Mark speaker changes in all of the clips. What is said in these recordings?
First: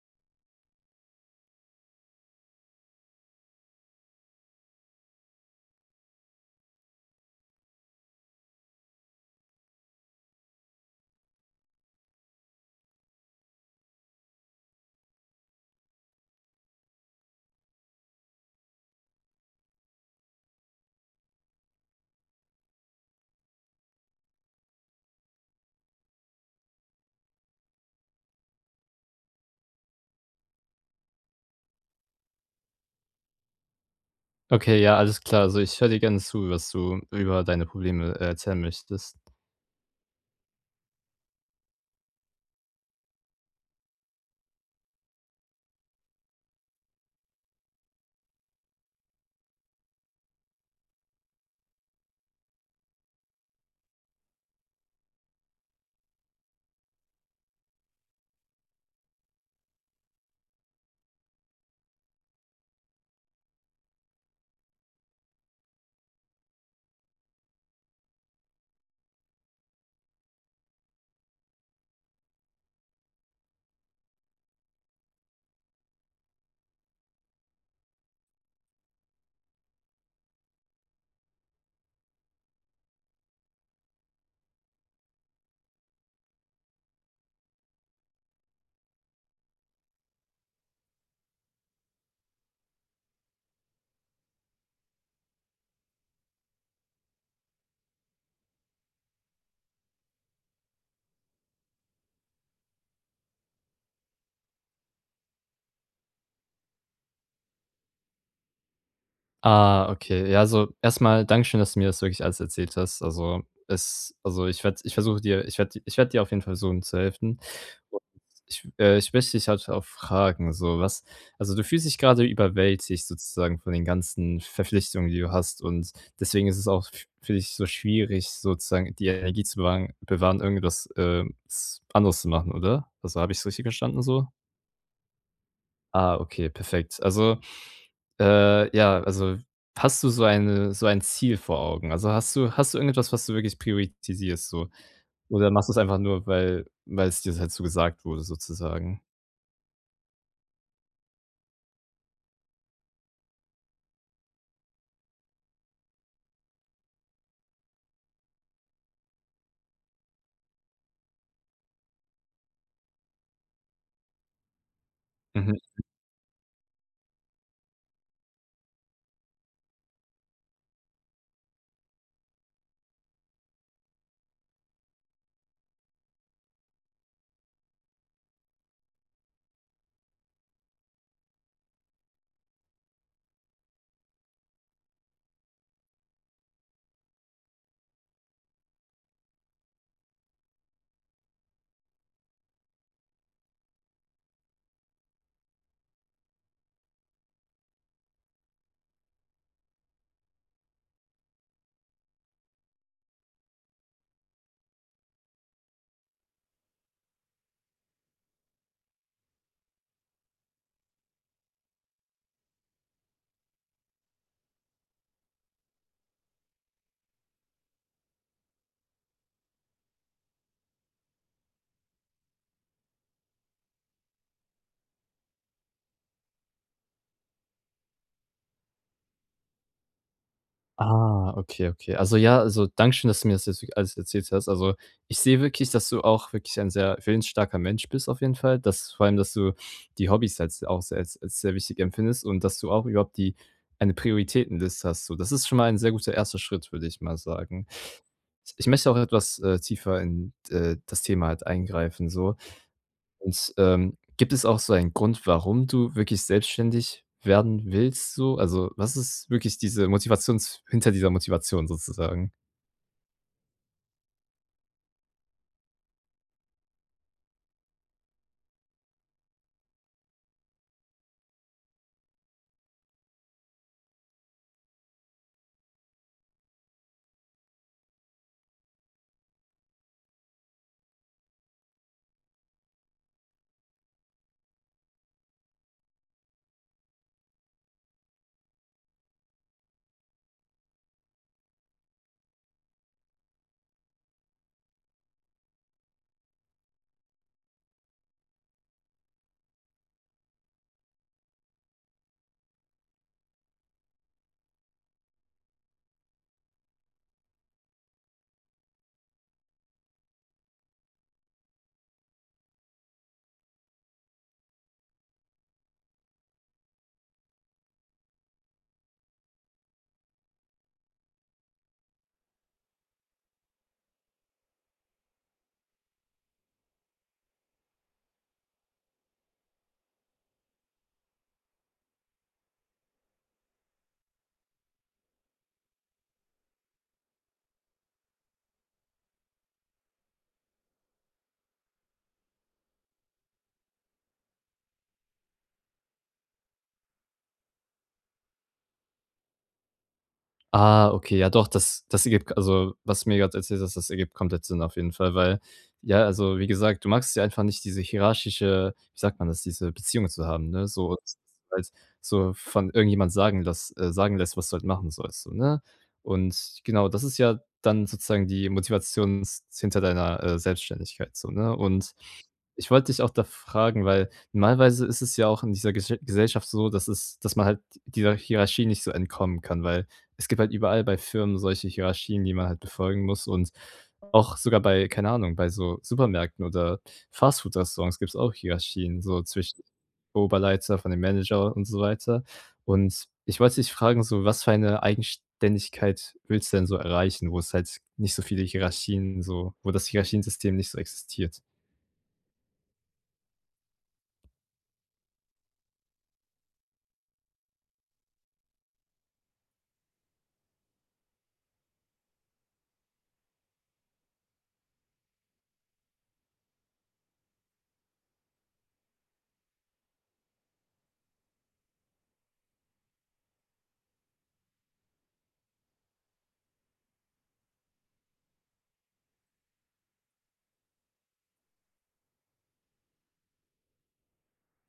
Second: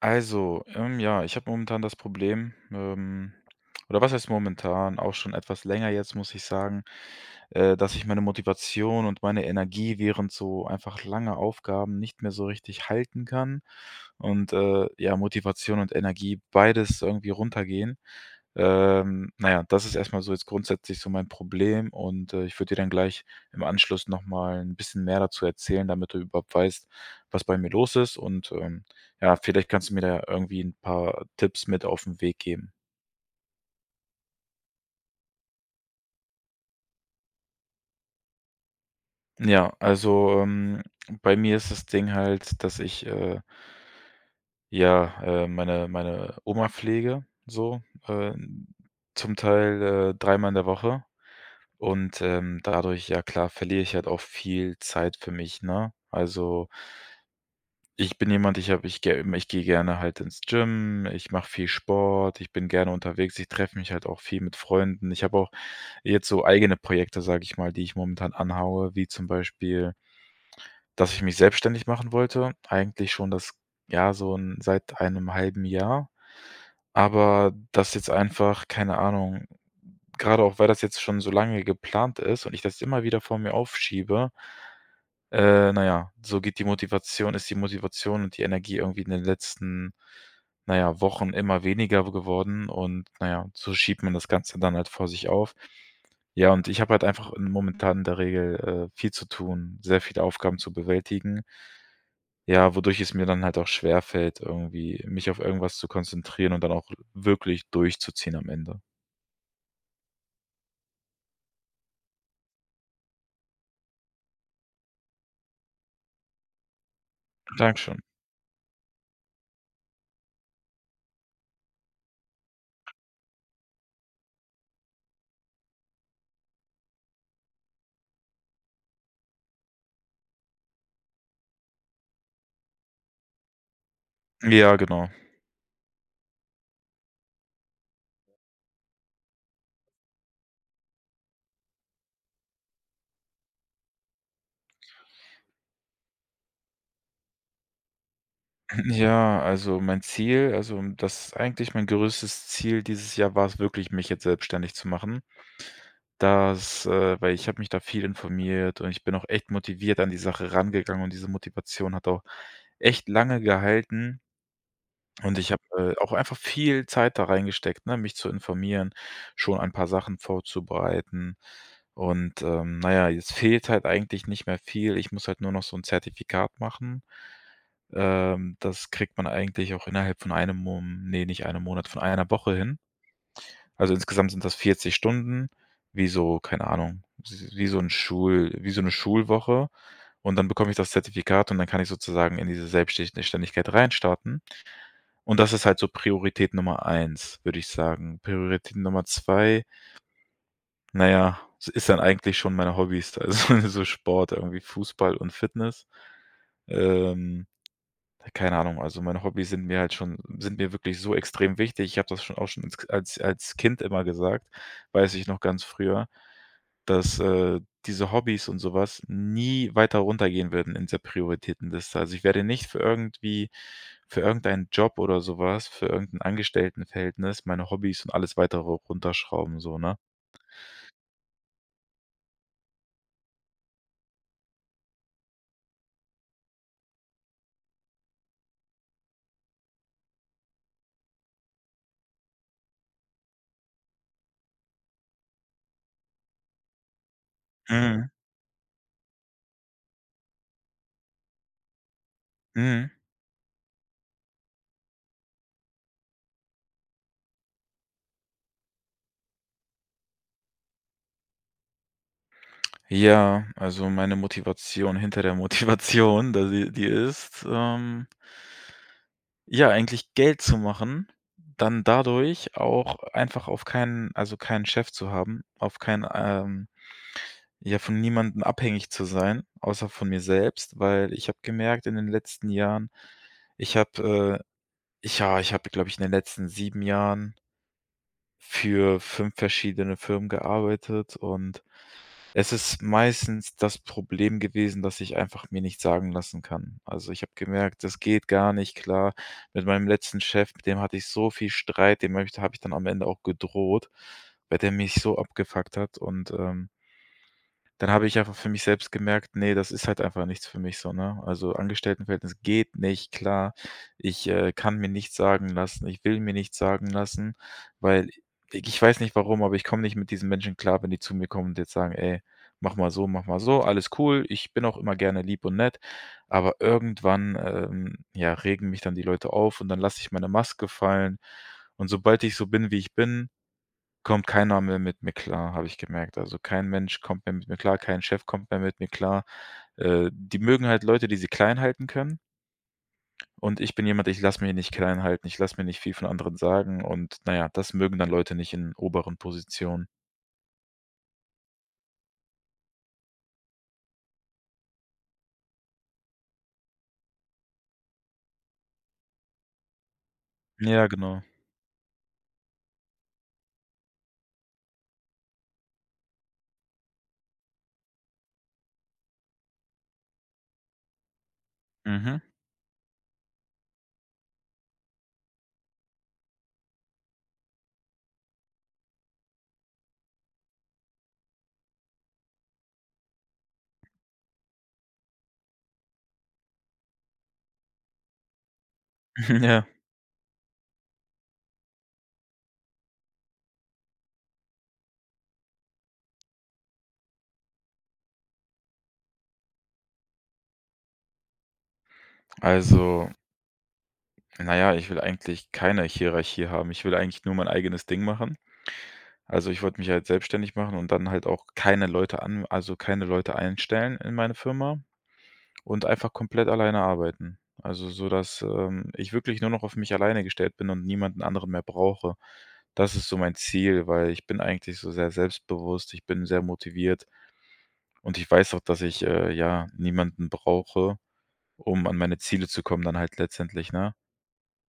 Speaker 1: Also, ja, ich habe momentan das Problem, oder was heißt momentan, auch schon etwas länger jetzt, muss ich sagen, dass ich meine Motivation und meine Energie während so einfach langer Aufgaben nicht mehr so richtig halten kann. Und ja, Motivation und Energie, beides irgendwie runtergehen. Naja, das ist erstmal so jetzt grundsätzlich so mein Problem, und ich würde dir dann gleich im Anschluss nochmal ein bisschen mehr dazu erzählen, damit du überhaupt weißt, was bei mir los ist. Und ja, vielleicht kannst du mir da irgendwie ein paar Tipps mit auf den Weg geben.
Speaker 2: Okay, ja, alles klar. Also, ich höre dir gerne zu, was du über deine Probleme, erzählen möchtest.
Speaker 1: Ja, also, bei mir ist das Ding halt, dass ich, ja, meine Oma pflege, so, äh, zum Teil, dreimal in der Woche, und, dadurch, ja klar, verliere ich halt auch viel Zeit für mich, ne? Also, ich bin jemand, ich habe ich ge ich gehe gerne halt ins Gym, ich mache viel Sport, ich bin gerne unterwegs, ich treffe mich halt auch viel mit Freunden. Ich habe auch jetzt so eigene Projekte, sage ich mal, die ich momentan anhaue, wie zum Beispiel, dass ich mich selbstständig machen wollte, eigentlich schon das ja, so ein seit einem halben Jahr, aber das jetzt einfach, keine Ahnung, gerade auch, weil das jetzt schon so lange geplant ist und ich das immer wieder vor mir aufschiebe. Na ja, so geht die Motivation ist die Motivation und die Energie irgendwie in den letzten, na ja, Wochen immer weniger geworden, und, na ja, so schiebt man das Ganze dann halt vor sich auf. Ja, und ich habe halt einfach in momentan in der Regel, viel zu tun, sehr viele Aufgaben zu bewältigen, ja, wodurch es mir dann halt auch schwerfällt, irgendwie mich auf irgendwas zu konzentrieren und dann auch wirklich durchzuziehen am Ende.
Speaker 2: Ah, okay. Ja, also, erstmal mal Dankeschön, dass du mir das wirklich alles erzählt hast. Also, ich werde dir auf jeden Fall versuchen zu helfen. Und
Speaker 1: Dankeschön.
Speaker 2: ich möchte dich halt auch fragen, so was du fühlst dich gerade überwältigt sozusagen von den ganzen Verpflichtungen, die du hast, und deswegen ist es auch f für dich so schwierig, sozusagen die Energie zu bewahren, irgendwas, s anderes zu machen, oder? Also, habe ich es richtig verstanden so?
Speaker 1: Ja, genau.
Speaker 2: Ah, okay, perfekt. Also, ja, also hast du so ein Ziel vor Augen? Also, hast du irgendetwas, was du wirklich priorisierst so? Oder machst du es einfach nur, weil es dir halt so gesagt wurde sozusagen?
Speaker 1: Ja, also mein Ziel, also das eigentlich mein größtes Ziel dieses Jahr war es wirklich, mich jetzt selbstständig zu machen. Das, weil ich habe mich da viel informiert, und ich bin auch echt motiviert an die Sache rangegangen, und diese Motivation hat auch echt lange gehalten. Und ich
Speaker 2: Mhm.
Speaker 1: habe, auch einfach viel Zeit da reingesteckt, ne, mich zu informieren, schon ein paar Sachen vorzubereiten. Und, na ja, jetzt fehlt halt eigentlich nicht mehr viel. Ich muss halt nur noch so ein Zertifikat machen. Das kriegt man eigentlich auch innerhalb von einem Mo ne, nicht einem Monat, von einer Woche hin. Also, insgesamt sind das 40 Stunden, wie so keine Ahnung, wie so ein Schul wie so eine Schulwoche. Und dann bekomme ich das Zertifikat, und dann kann ich sozusagen in diese Selbstständigkeit reinstarten. Und das ist halt so Priorität Nummer eins, würde ich sagen. Priorität Nummer 2, na ja, ist dann eigentlich schon meine Hobbys, also so Sport, irgendwie Fußball und Fitness. Ähm, ja, keine Ahnung, also meine Hobbys sind mir halt schon sind mir wirklich so extrem wichtig. Ich habe das schon auch schon als als Kind immer gesagt, weiß ich noch ganz früher, dass, diese Hobbys und sowas nie weiter runtergehen würden in der Prioritätenliste. Also, ich werde nicht für irgendeinen Job oder sowas, für irgendein Angestelltenverhältnis meine Hobbys und alles Weitere runterschrauben, so, ne?
Speaker 2: Ah, okay, okay. Also, ja, also, Dankeschön, dass du mir das jetzt wirklich alles erzählt hast. Also, ich sehe wirklich, dass du auch wirklich ein sehr willensstarker Mensch bist, auf jeden Fall, dass vor allem, dass du die Hobbys als auch se als als sehr wichtig empfindest und dass du auch überhaupt die eine Prioritätenliste hast so. Das ist schon mal ein sehr guter erster Schritt, würde ich mal sagen.
Speaker 1: Mhm,
Speaker 2: Ich möchte auch etwas, tiefer in, das Thema halt eingreifen so.
Speaker 1: mhm.
Speaker 2: Und, gibt es auch so einen Grund, warum du wirklich selbstständig werden willst so? Also, was ist wirklich diese Motivations hinter dieser Motivation sozusagen?
Speaker 1: Ja, also, meine Motivation hinter der Motivation, da sie die ist, ja, eigentlich Geld zu machen, dann dadurch auch einfach auf keinen also, keinen Chef zu haben, auf keinen, ähm, ja, von niemandem abhängig zu sein, außer von mir selbst, weil ich habe gemerkt in den letzten Jahren, ich habe, äh ich, ja, ich habe, glaube ich, in den letzten 7 Jahren für 5 verschiedene Firmen gearbeitet, und es ist meistens das Problem gewesen, dass ich einfach mir nicht sagen lassen kann. Also, ich habe gemerkt, das geht gar nicht klar. Mit meinem letzten Chef, mit dem hatte ich so viel Streit, dem habe ich dann am Ende auch gedroht, weil der mich so abgefuckt hat, und, ähm, dann habe ich einfach für mich selbst gemerkt: „Nee, das ist halt einfach nichts für mich so“, ne? Also, Angestelltenverhältnis geht nicht klar. Ich, kann mir nichts sagen lassen. Ich will mir nichts sagen lassen, weil i ich weiß nicht warum, aber ich komme nicht mit diesen Menschen klar, wenn die zu mir kommen und jetzt sagen: „Ey, mach mal so, alles cool.“ Ich bin auch immer gerne lieb und nett, aber irgendwann, ja, regen mich dann die Leute auf, und dann lasse ich meine Maske fallen. Und sobald ich so bin, wie ich bin, kommt keiner mehr mit mir klar, habe ich gemerkt. Also, kein Mensch kommt mehr mit mir klar, kein Chef kommt mehr mit mir klar. Die mögen halt Leute, die sie klein halten können, und ich bin jemand, ich lasse mich nicht klein halten, ich lasse mir nicht viel von anderen sagen, und naja, das mögen dann Leute nicht in oberen Positionen.
Speaker 2: Ah, okay, ja doch, das ergibt, also, was du mir gerade erzählt hast, das ergibt komplett Sinn, auf jeden Fall, weil ja, also, wie gesagt, du magst ja einfach nicht diese hierarchische, wie sagt man das, diese Beziehung zu haben, ne?
Speaker 1: Ja,
Speaker 2: So dass
Speaker 1: genau.
Speaker 2: halt so von irgendjemand sagen lässt, was du halt machen sollst, so, ne? Und genau, das ist ja dann sozusagen die Motivation s hinter deiner, Selbstständigkeit so, ne? Und
Speaker 1: Mhm.
Speaker 2: ich wollte dich auch da fragen, weil normalerweise ist es ja auch in dieser Gesche Gesellschaft so, dass man halt dieser Hierarchie nicht so entkommen kann, weil es gibt halt überall bei Firmen solche Hierarchien, die man halt befolgen muss, und auch sogar bei, keine Ahnung, bei so Supermärkten oder Fastfood-Restaurants gibt es auch Hierarchien, so zwischen
Speaker 1: Ja.
Speaker 2: Oberleiter von dem Manager und so weiter. Und ich wollte dich fragen, so was für eine Eigenständigkeit willst du denn so erreichen, wo es halt nicht so viele Hierarchien, so wo das Hierarchiensystem nicht so existiert?
Speaker 1: Also, naja, ich will eigentlich keine Hierarchie haben. Ich will eigentlich nur mein eigenes Ding machen. Also, ich wollte mich halt selbstständig machen und dann halt auch keine Leute an also, keine Leute einstellen in meine Firma. Und einfach komplett alleine arbeiten. Also, sodass, ich wirklich nur noch auf mich alleine gestellt bin und niemanden anderen mehr brauche. Das ist so mein Ziel, weil ich bin eigentlich so sehr selbstbewusst, ich bin sehr motiviert, und ich weiß auch, dass ich, ja, niemanden brauche, um an meine Ziele zu kommen dann halt letztendlich, ne?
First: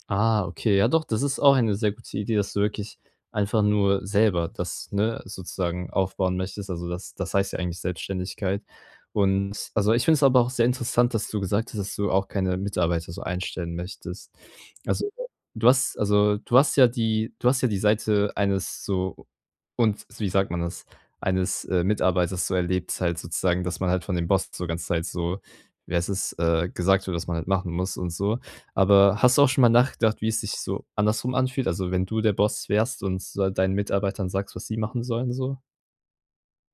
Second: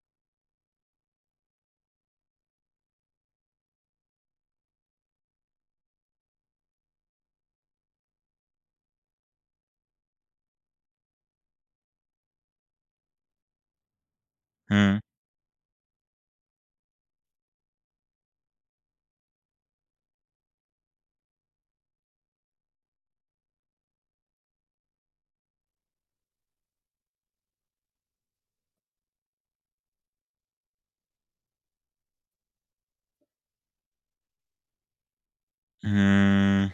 Speaker 2: Ah, okay, ja doch, das ist auch eine sehr gute Idee, dass du wirklich einfach nur selber das, ne, sozusagen aufbauen möchtest. Also, das heißt ja eigentlich Selbstständigkeit. Und, also, ich finde es aber auch sehr interessant, dass du gesagt hast, dass du auch keine Mitarbeiter so einstellen möchtest.
Speaker 1: Mhm.
Speaker 2: Also, du hast, also, du hast ja die Seite eines so, und wie sagt man das? Eines, Mitarbeiters so erlebt halt sozusagen, dass man halt von dem Boss so ganz Zeit so, wie heißt es, gesagt wird, was man halt machen muss und so. Aber hast du auch schon mal nachgedacht, wie es sich so andersrum anfühlt? Also, wenn du der Boss wärst und so deinen Mitarbeitern sagst, was sie machen sollen so?
Speaker 1: Hm,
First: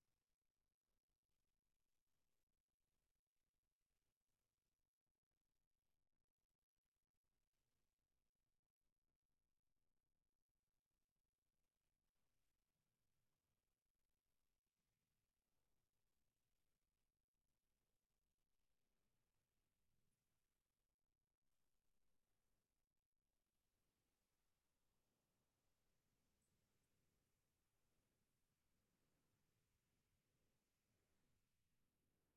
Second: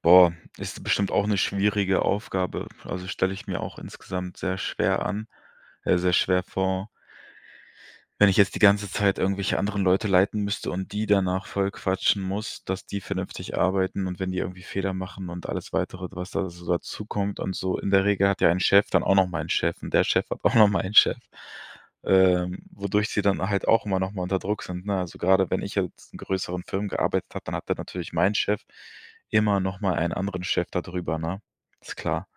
Speaker 1: boah, ist bestimmt auch eine schwierige Aufgabe. Also, stelle ich mir auch insgesamt sehr schwer vor. Wenn ich jetzt die ganze Zeit irgendwelche anderen Leute leiten müsste und die danach voll quatschen muss, dass die vernünftig arbeiten, und wenn die irgendwie Fehler machen und alles Weitere, was da so dazukommt und so. In der Regel hat ja ein Chef dann auch noch mal einen Chef, und der Chef hat auch noch mal einen Chef, wodurch sie dann halt auch immer noch mal unter Druck sind, ne? Also, gerade wenn ich jetzt in größeren Firmen gearbeitet habe, dann hatte natürlich mein Chef immer noch mal einen anderen Chef da drüber, ne? Ist klar.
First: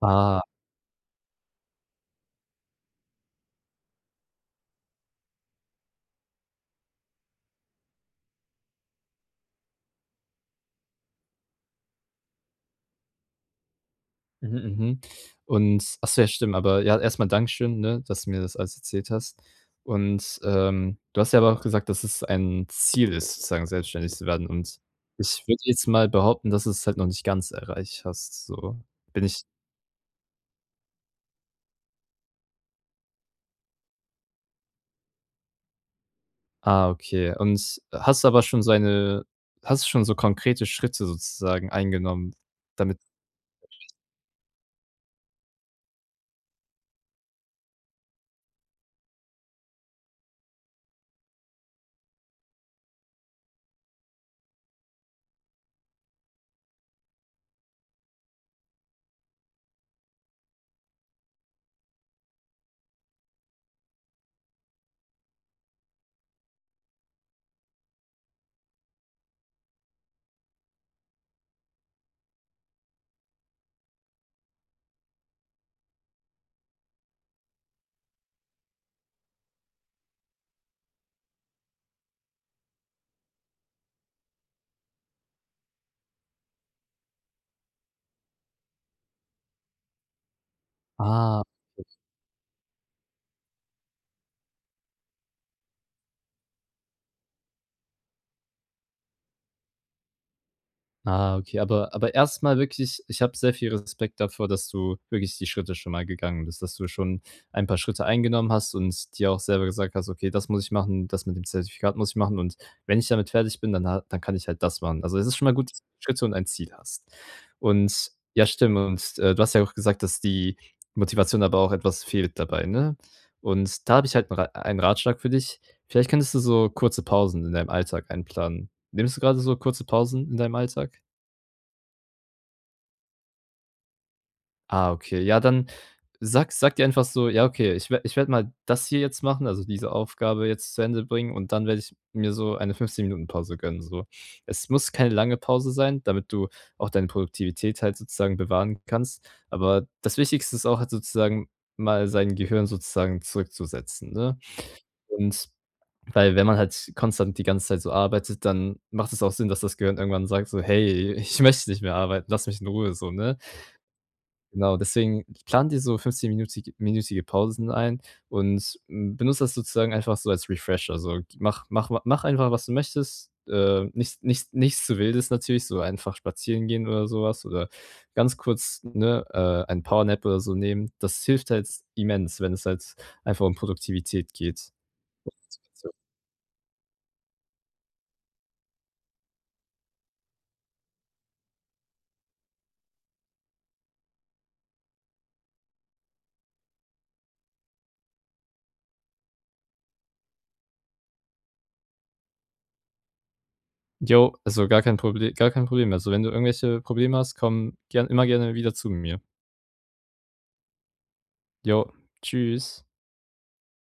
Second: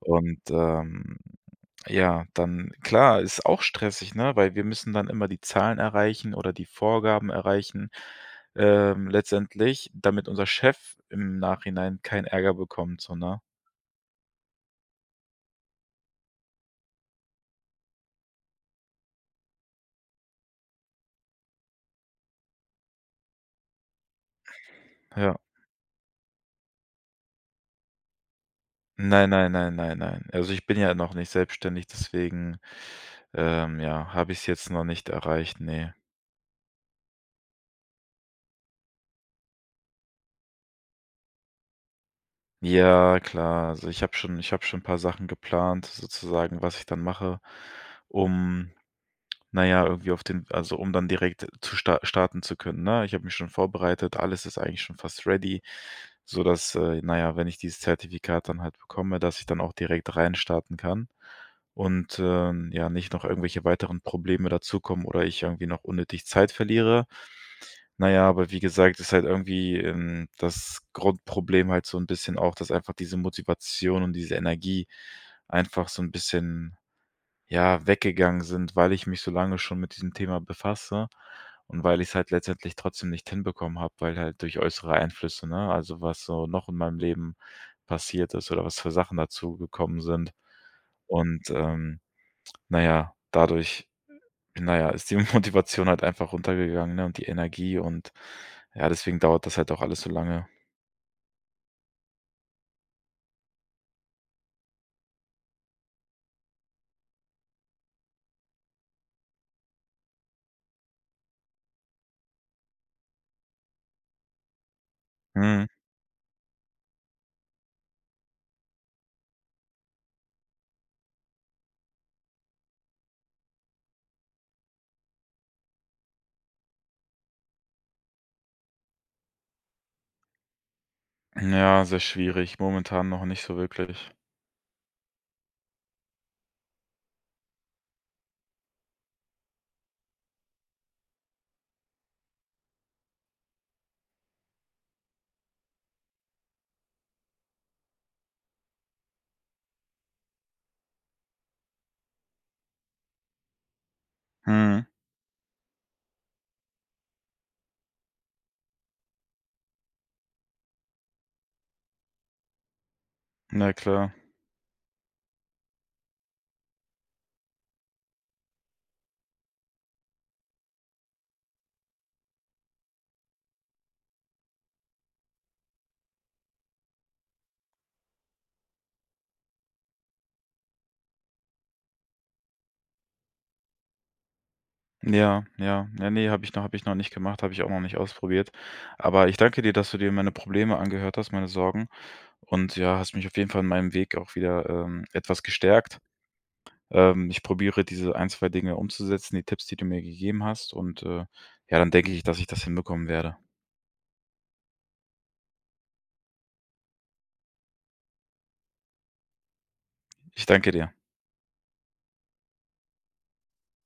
Speaker 2: Ah,
Speaker 1: Und, ähm, ja, dann klar, ist auch stressig, ne, weil wir müssen dann immer die Zahlen erreichen oder die Vorgaben erreichen, letztendlich, damit unser Chef im Nachhinein keinen Ärger bekommt, so, ne?
Speaker 2: mhm, mhm. Und ach so, ja, stimmt. Aber ja, erst mal Dankeschön, ne, dass du mir das alles erzählt hast. Und, du hast ja aber auch gesagt, dass es ein Ziel ist, sozusagen selbstständig zu werden. Und
Speaker 1: Ja.
Speaker 2: ich würde jetzt mal behaupten, dass du es halt noch nicht ganz erreicht hast, so. Bin
Speaker 1: Nein,
Speaker 2: ich
Speaker 1: nein, nein, nein, nein. Also, ich bin ja noch nicht selbstständig, deswegen, ja, habe ich es jetzt noch nicht erreicht, nee.
Speaker 2: Ah, okay. Und hast du schon so konkrete Schritte sozusagen eingenommen, damit.
Speaker 1: Ja, klar. Also, ich habe schon ein paar Sachen geplant sozusagen, was ich dann mache, um na ja, irgendwie auf den also, um dann direkt zu starten zu können, ne? Ich habe mich schon vorbereitet, alles ist eigentlich schon fast ready, sodass, na ja, wenn ich dieses Zertifikat dann halt bekomme, dass ich dann auch direkt reinstarten kann, und, ja, nicht noch irgendwelche weiteren Probleme dazukommen oder ich irgendwie noch unnötig Zeit verliere. Na ja, aber wie gesagt, ist halt irgendwie, das Grundproblem halt so ein bisschen auch, dass einfach diese Motivation und diese Energie einfach so ein bisschen, ja, weggegangen sind, weil ich mich so lange schon mit diesem Thema befasse und weil ich's halt letztendlich trotzdem nicht hinbekommen habe, weil halt durch äußere Einflüsse, ne, also, was so noch in meinem Leben passiert ist oder was für Sachen dazugekommen sind.
Speaker 2: Ah,
Speaker 1: Und, na ja, dadurch, naja, ist die Motivation halt einfach runtergegangen, ne, und die Energie, und ja, deswegen dauert das halt auch alles so lange.
Speaker 2: ah, okay, aber erstmal wirklich, ich habe sehr viel Respekt davor, dass du wirklich die Schritte schon mal gegangen bist, dass du schon ein paar Schritte eingenommen hast und dir auch selber gesagt hast: „Okay, das muss ich machen, das mit dem Zertifikat muss ich machen und wenn ich damit fertig bin, dann ha dann kann ich halt das machen.“ Also, es ist schon mal
Speaker 1: Mhm.
Speaker 2: gut, dass du Schritte und ein Ziel hast. Und ja, stimmt und, du hast ja auch gesagt, dass die Motivation aber auch etwas fehlt dabei, ne? Und da habe ich halt 'n Ra einen Ratschlag für dich. Vielleicht könntest du so kurze Pausen in deinem Alltag einplanen. Nimmst du gerade so kurze Pausen in deinem Alltag?
Speaker 1: Ja, sehr schwierig. Momentan noch nicht so wirklich.
Speaker 2: Ah, okay. Ja, dann sag dir einfach so: „Ja, okay, ich werde mal das hier jetzt machen, also diese Aufgabe jetzt zu Ende bringen, und dann werde ich mir so eine 15 Minuten Pause gönnen“, so. Es muss keine lange Pause sein, damit du auch deine Produktivität halt sozusagen bewahren kannst. Aber das Wichtigste ist auch halt sozusagen, mal sein Gehirn sozusagen zurückzusetzen, ne?
Speaker 1: Mhm.
Speaker 2: Und weil, wenn man halt konstant die ganze Zeit so arbeitet, dann macht es auch Sinn, dass das Gehirn irgendwann sagt so: „Hey, ich möchte nicht mehr arbeiten, lass mich in Ruhe“, so, ne?
Speaker 1: Na klar.
Speaker 2: Genau, deswegen plan dir so fünfzehnminütig minütige Pausen ein und, benutze das sozusagen einfach so als Refresher. So, mach einfach, was du möchtest, nichts zu Wildes natürlich, so einfach spazieren gehen oder so was oder ganz kurz, ne, einen Power Nap oder so nehmen. Das hilft halt immens, wenn es halt einfach um Produktivität geht.
Speaker 1: Ja, ja. Ja, nee, habe ich noch nicht gemacht, habe ich auch noch nicht ausprobiert. Aber ich danke dir, dass du dir meine Probleme angehört hast, meine Sorgen, und ja, hast mich auf jeden Fall in meinem Weg auch wieder, etwas gestärkt. Ich probiere diese ein, 2 Dinge umzusetzen, die Tipps, die du mir gegeben hast, und, ja, dann denke ich, dass ich das hinbekommen werde.
Speaker 2: Jo, also gar kein Problem, gar kein Problem. Also, wenn du irgendwelche Probleme hast, komm gern immer gerne wieder zu mir.
Speaker 1: Ich danke dir.
Speaker 2: Jo, tschüss.